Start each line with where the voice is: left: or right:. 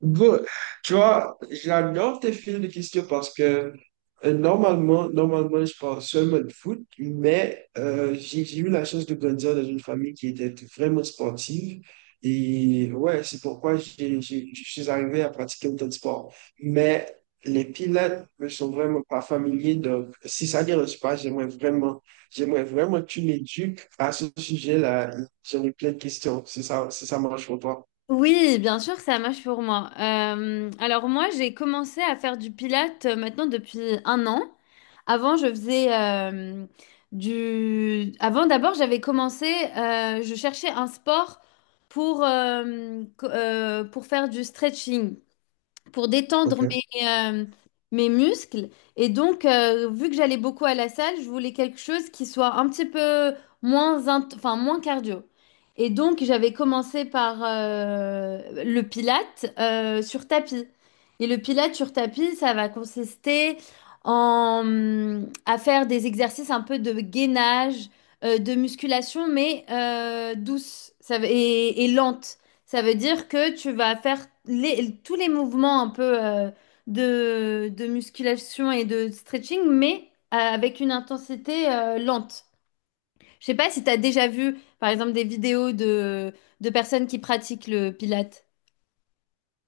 right: Bon, tu vois, j'adore tes films de questions parce que normalement, je parle seulement de foot, mais j'ai eu la chance de grandir dans une famille qui était vraiment sportive. Et ouais, c'est pourquoi je suis arrivé à pratiquer autant de sport. Mais les pilotes ne sont vraiment pas familiers. Donc, si ça ne dérange pas, j'aimerais vraiment que tu m'éduques à ce sujet-là. J'en ai plein de questions. C'est ça marche pour toi.
left: Oui, bien sûr, ça marche pour moi. Alors moi, j'ai commencé à faire du pilates maintenant depuis un an. Avant, je faisais Avant, d'abord, je cherchais un sport pour, pour faire du stretching pour détendre mes muscles. Et donc, vu que j'allais beaucoup à la salle, je voulais quelque chose qui soit un petit peu moins cardio. Et donc, j'avais commencé par le pilate sur tapis. Et le pilate sur tapis, ça va consister à faire des exercices un peu de gainage, de musculation, mais douce et lente. Ça veut dire que tu vas tous les mouvements un peu de musculation et de stretching, mais avec une intensité lente. Je sais pas si tu as déjà vu, par exemple, des vidéos de personnes qui pratiquent le pilate.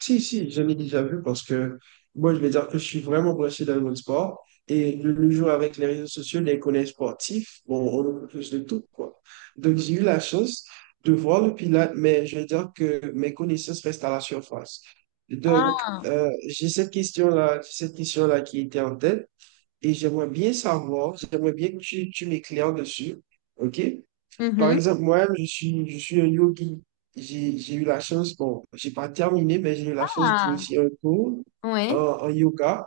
right: Si, si, j'en ai déjà vu parce que moi, je vais dire que je suis vraiment branché dans le monde sport. Et le jour avec les réseaux sociaux, les collèges sportifs, bon, on a plus de tout, quoi. Donc, j'ai eu la chance de voir le Pilates, mais je vais dire que mes connaissances restent à la surface. Donc,
left: Ah,
right: j'ai cette question-là qui était en tête et j'aimerais bien savoir, j'aimerais bien que tu m'éclaires dessus, OK? Par
left: mhm.
right: exemple, moi-même, je suis un yogi. J'ai eu la chance, bon, j'ai pas terminé, mais j'ai eu la chance
left: Ah,
right: d'initier un cours
left: ouais,
right: en yoga.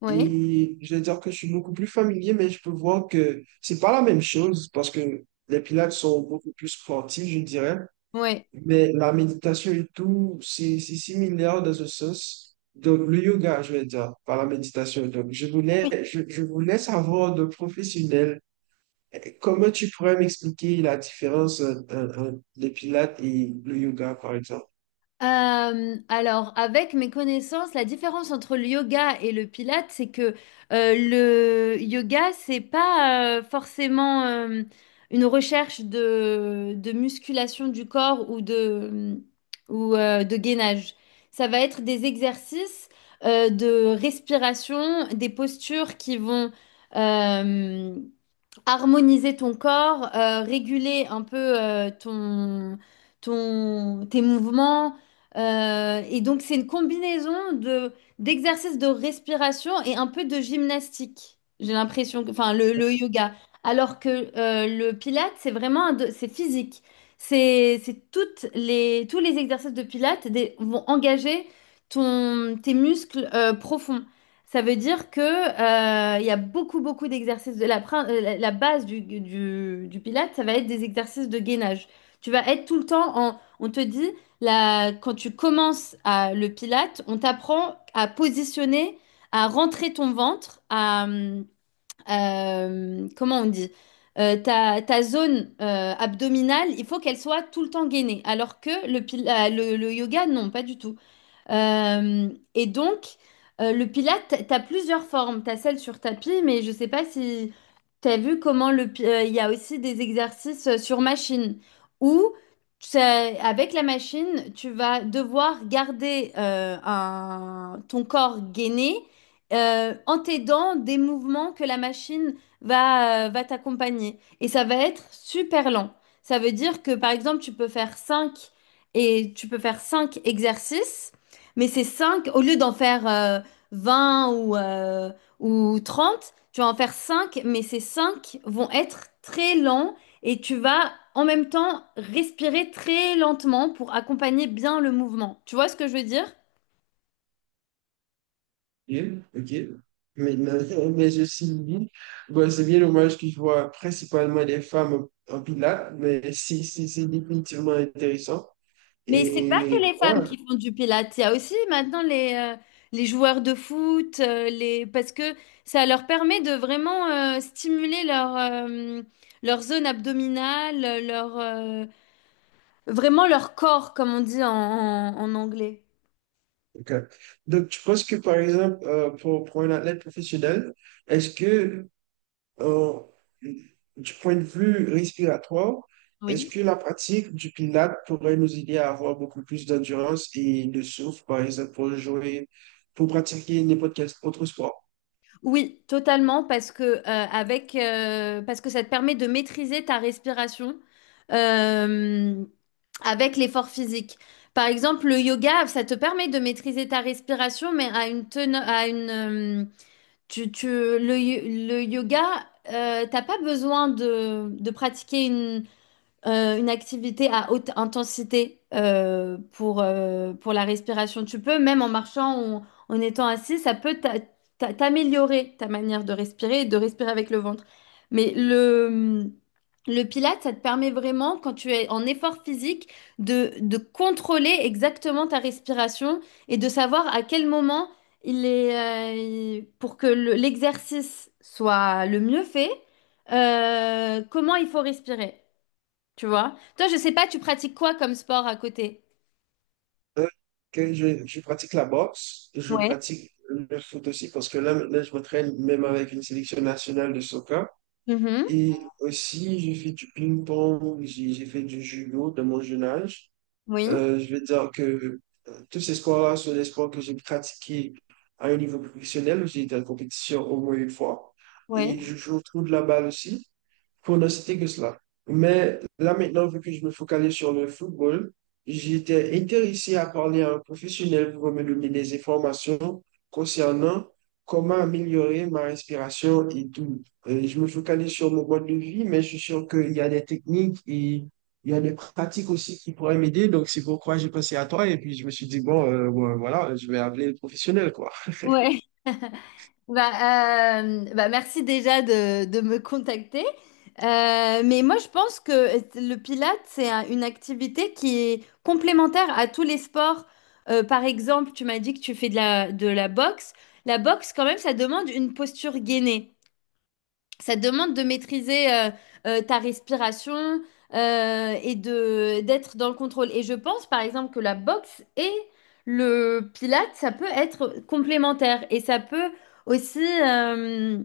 left: ouais,
right: Et je vais dire que je suis beaucoup plus familier, mais je peux voir que c'est pas la même chose parce que les pilates sont beaucoup plus sportifs, je dirais.
left: ouais.
right: Mais la méditation et tout, c'est similaire dans ce sens. Donc, le yoga, je vais dire, par la méditation. Donc, je voulais savoir de professionnels. Comment tu pourrais m'expliquer la différence entre les pilates et le yoga, par exemple?
left: Alors, avec mes connaissances, la différence entre le yoga et le pilate, c'est que le yoga, c'est pas forcément une recherche de musculation du corps ou de gainage. Ça va être des exercices de respiration, des postures qui vont, euh, harmoniser ton corps, réguler un peu ton, tes mouvements. Et donc, c'est une combinaison d'exercices de respiration et un peu de gymnastique. J'ai l'impression que, le yoga. Alors que le pilates, c'est vraiment c'est physique. C'est toutes les, tous les exercices de pilates vont engager tes muscles profonds. Ça veut dire que, il y a beaucoup d'exercices. De la, prin- la la base du Pilate, ça va être des exercices de gainage. Tu vas être tout le temps en. On te dit, là, quand tu commences à, le Pilate, on t'apprend à positionner, à rentrer ton ventre, à. Comment on dit? Ta zone abdominale, il faut qu'elle soit tout le temps gainée. Alors que le yoga, non, pas du tout. Euh, et donc, le Pilate, tu as plusieurs formes. Tu as celle sur tapis, mais je ne sais pas si tu as vu comment il y a aussi des exercices sur machine où c'est- avec la machine, tu vas devoir garder ton corps gainé en t'aidant des mouvements que la machine va t'accompagner. Et ça va être super lent. Ça veut dire que, par exemple, tu peux faire 5 et tu peux faire 5 exercices. Mais c'est cinq, au lieu d'en faire 20 ou 30, tu vas en faire cinq, mais ces 5 vont être très lents et tu vas en même temps respirer très lentement pour accompagner bien le mouvement. Tu vois ce que je veux dire?
right: Ok, ok. Maintenant, mais je suis dit, bon, c'est bien dommage que je vois principalement des femmes en pilates, mais si, si, c'est définitivement intéressant.
left: Mais c'est pas que
right: Et
left: les
right: ouais,
left: femmes qui font du pilates, il y a aussi maintenant les joueurs de foot, les... parce que ça leur permet de vraiment stimuler leur zone abdominale, leur... vraiment leur corps, comme on dit en anglais.
right: ok. Donc, tu penses que, par exemple, pour un athlète professionnel, est-ce que Euh, du point de vue respiratoire, est-ce
left: Oui.
right: que la pratique du Pilates pourrait nous aider à avoir beaucoup plus d'endurance et de souffle, par exemple, pour jouer, pour pratiquer n'importe quel autre sport?
left: Oui, totalement, parce que, parce que ça te permet de maîtriser ta respiration euh, avec l'effort physique. Par exemple, le yoga, ça te permet de maîtriser ta respiration, mais à une teneur, à une, tu, tu- le, yo- le yoga, t'as pas besoin de pratiquer une activité à haute intensité pour la respiration. Tu peux, même en marchant ou en étant assis, ça peut t'améliorer ta manière de respirer et de respirer avec le ventre. Mais le, le Pilate, ça te permet vraiment, quand tu es en effort physique, de contrôler exactement ta respiration et de savoir à quel moment pour que l'exercice soit le mieux fait, comment il faut respirer. Tu vois? Toi, je sais pas, tu pratiques quoi comme sport à côté?
right: Hein, que je pratique la boxe, je
left: Ouais.
right: pratique le foot aussi, parce que là, maintenant, je m'entraîne même avec une sélection nationale de soccer.
left: Mhm.
right: Et aussi, j'ai fait du ping-pong, j'ai fait du judo de mon jeune âge.
left: Oui,
right: Je veux dire que tous ces sports-là sont des sports que j'ai pratiqués à un niveau professionnel. J'ai été en compétition au moins une fois.
left: oui.
right: Et je joue au trou de la balle aussi, pour ne citer que cela. Mais là maintenant, vu que je me focalise sur le football, j'étais intéressé à parler à un professionnel pour me donner des informations concernant comment améliorer ma respiration et tout. Je me focalise sur mon mode de vie, mais je suis sûr qu'il y a des techniques et il y a des pratiques aussi qui pourraient m'aider. Donc, c'est pourquoi j'ai pensé à toi. Et puis, je me suis dit, bon, voilà, je vais appeler le professionnel, quoi,
left: Ouais. Bah, merci déjà de me contacter. Mais moi, je pense que le Pilate, c'est une activité qui est complémentaire à tous les sports. Par exemple, tu m'as dit que tu fais de de la boxe. La boxe, quand même, ça demande une posture gainée. Ça te demande de maîtriser ta respiration et de d'être dans le contrôle. Et je pense, par exemple, que la boxe et le pilate, ça peut être complémentaire. Et ça peut aussi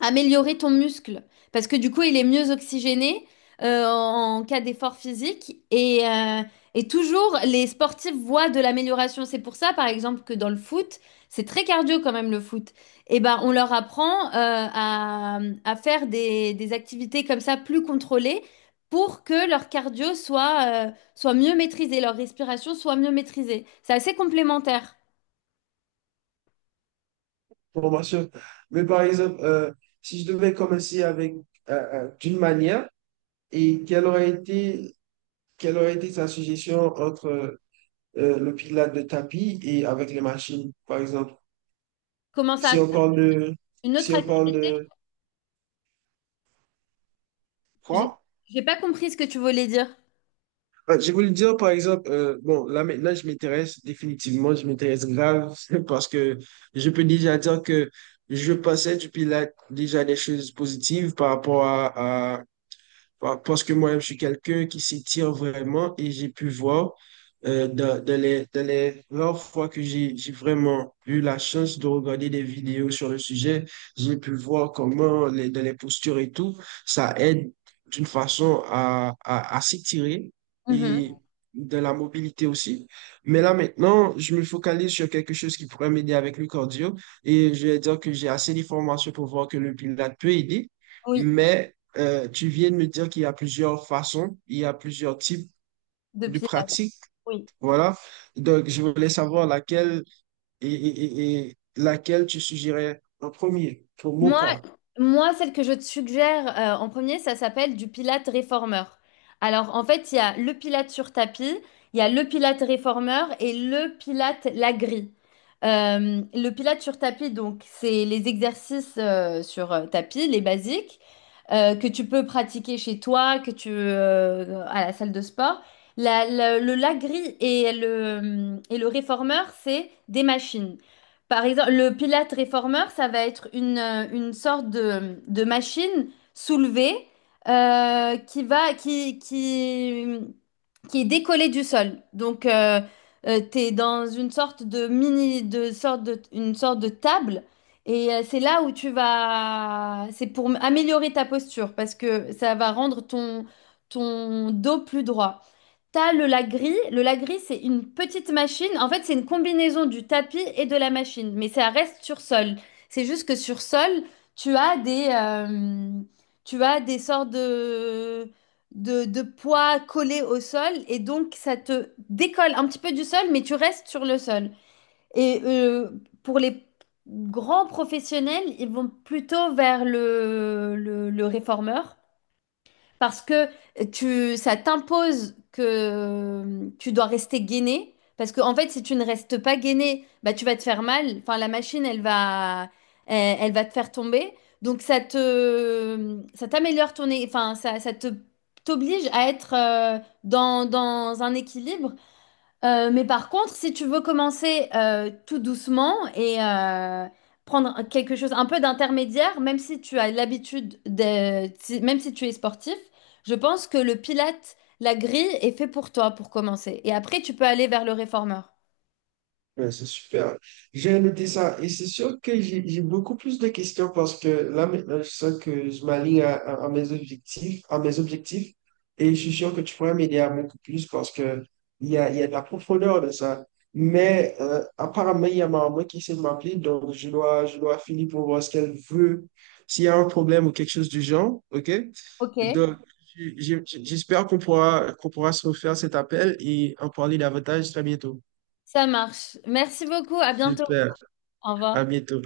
left: améliorer ton muscle parce que du coup il est mieux oxygéné en cas d'effort physique et et toujours les sportifs voient de l'amélioration. C'est pour ça par exemple que dans le foot, c'est très cardio quand même le foot. Et ben on leur apprend à faire des activités comme ça plus contrôlées pour que leur cardio soit mieux maîtrisé, leur respiration soit mieux maîtrisée. C'est assez complémentaire.
right: pour m'assurer. Mais par exemple, si je devais commencer avec d'une manière, et quelle aurait été, quelle aurait été ta suggestion entre le pilates de tapis et avec les machines, par exemple?
left: Comment ça?
right: Si on parle de,
left: Une
right: si
left: autre
right: on parle
left: activité?
right: de
left: J'ai
right: quoi?
left: j'ai pas compris ce que tu voulais dire.
right: Ah, je voulais dire, par exemple, bon, là maintenant, je m'intéresse grave, parce que je peux déjà dire que je pensais du Pilates déjà des choses positives par rapport à parce que moi-même, je suis quelqu'un qui s'étire vraiment et j'ai pu voir dans les rares fois que j'ai vraiment eu la chance de regarder des vidéos sur le sujet, j'ai pu voir comment dans les postures et tout, ça aide d'une façon à s'étirer
left: Mhm.
right: et de la mobilité aussi. Mais là maintenant, je me focalise sur quelque chose qui pourrait m'aider avec le cardio et je vais dire que j'ai assez d'informations pour voir que le pilote peut aider.
left: Oui,
right: Mais tu viens de me dire qu'il y a plusieurs façons, il y a plusieurs types
left: de
right: de
left: Pilates.
right: pratiques,
left: Oui.
right: voilà. Donc, je voulais savoir laquelle et laquelle tu suggérais en premier pour mon
left: Moi,
right: cas.
left: moi, celle que je te suggère en premier, ça s'appelle du Pilate réformeur. Alors, en fait, il y a le Pilate sur tapis, il y a le Pilate réformeur et le Pilate la grille. Le Pilate sur tapis, donc, c'est les exercices sur tapis, les basiques, que tu peux pratiquer chez toi, que tu à la salle de sport. La- la- le la grille et le réformeur, c'est des machines. Par exemple, le Pilate réformeur, ça va être une sorte de machine soulevée qui va, qui est décollée du sol. Donc, tu es dans une sorte de mini, de sorte de, une sorte de table. Et c'est là où tu vas, c'est pour améliorer ta posture parce que ça va rendre ton dos plus droit. T'as le lagris. Le lagris, c'est une petite machine. En fait, c'est une combinaison du tapis et de la machine, mais ça reste sur sol. C'est juste que sur sol, tu as tu as des sortes de poids collés au sol et donc ça te décolle un petit peu du sol, mais tu restes sur le sol. Et pour les grands professionnels, ils vont plutôt vers le réformeur parce que ça t'impose que tu dois rester gainé. Parce que, en fait, si tu ne restes pas gainé, bah, tu vas te faire mal. Enfin, la machine, elle va te faire tomber. Donc, ça t'améliore ton, é- enfin, ça te, t'oblige à être dans un équilibre mais par contre, si tu veux commencer tout doucement et prendre quelque chose un peu d'intermédiaire, même si tu as l'habitude de, même si tu es sportif, je pense que le pilate, la grille est fait pour toi pour commencer. Et après, tu peux aller vers le réformeur.
right: Ouais, c'est super. J'ai noté ça et c'est sûr que j'ai beaucoup plus de questions parce que là maintenant je sens que je m'aligne à mes objectifs et je suis sûr que tu pourrais m'aider à beaucoup plus parce que il y a de la profondeur de ça. Mais apparemment il y a ma maman qui essaie de m'appeler donc je dois finir pour voir ce qu'elle veut, s'il y a un problème ou quelque chose du genre, ok?
left: Ok.
right: Donc j'espère qu'on pourra se refaire cet appel et en parler davantage très bientôt.
left: Ça marche. Merci beaucoup. À bientôt.
right: Super.
left: Au
right: À
left: revoir.
right: bientôt.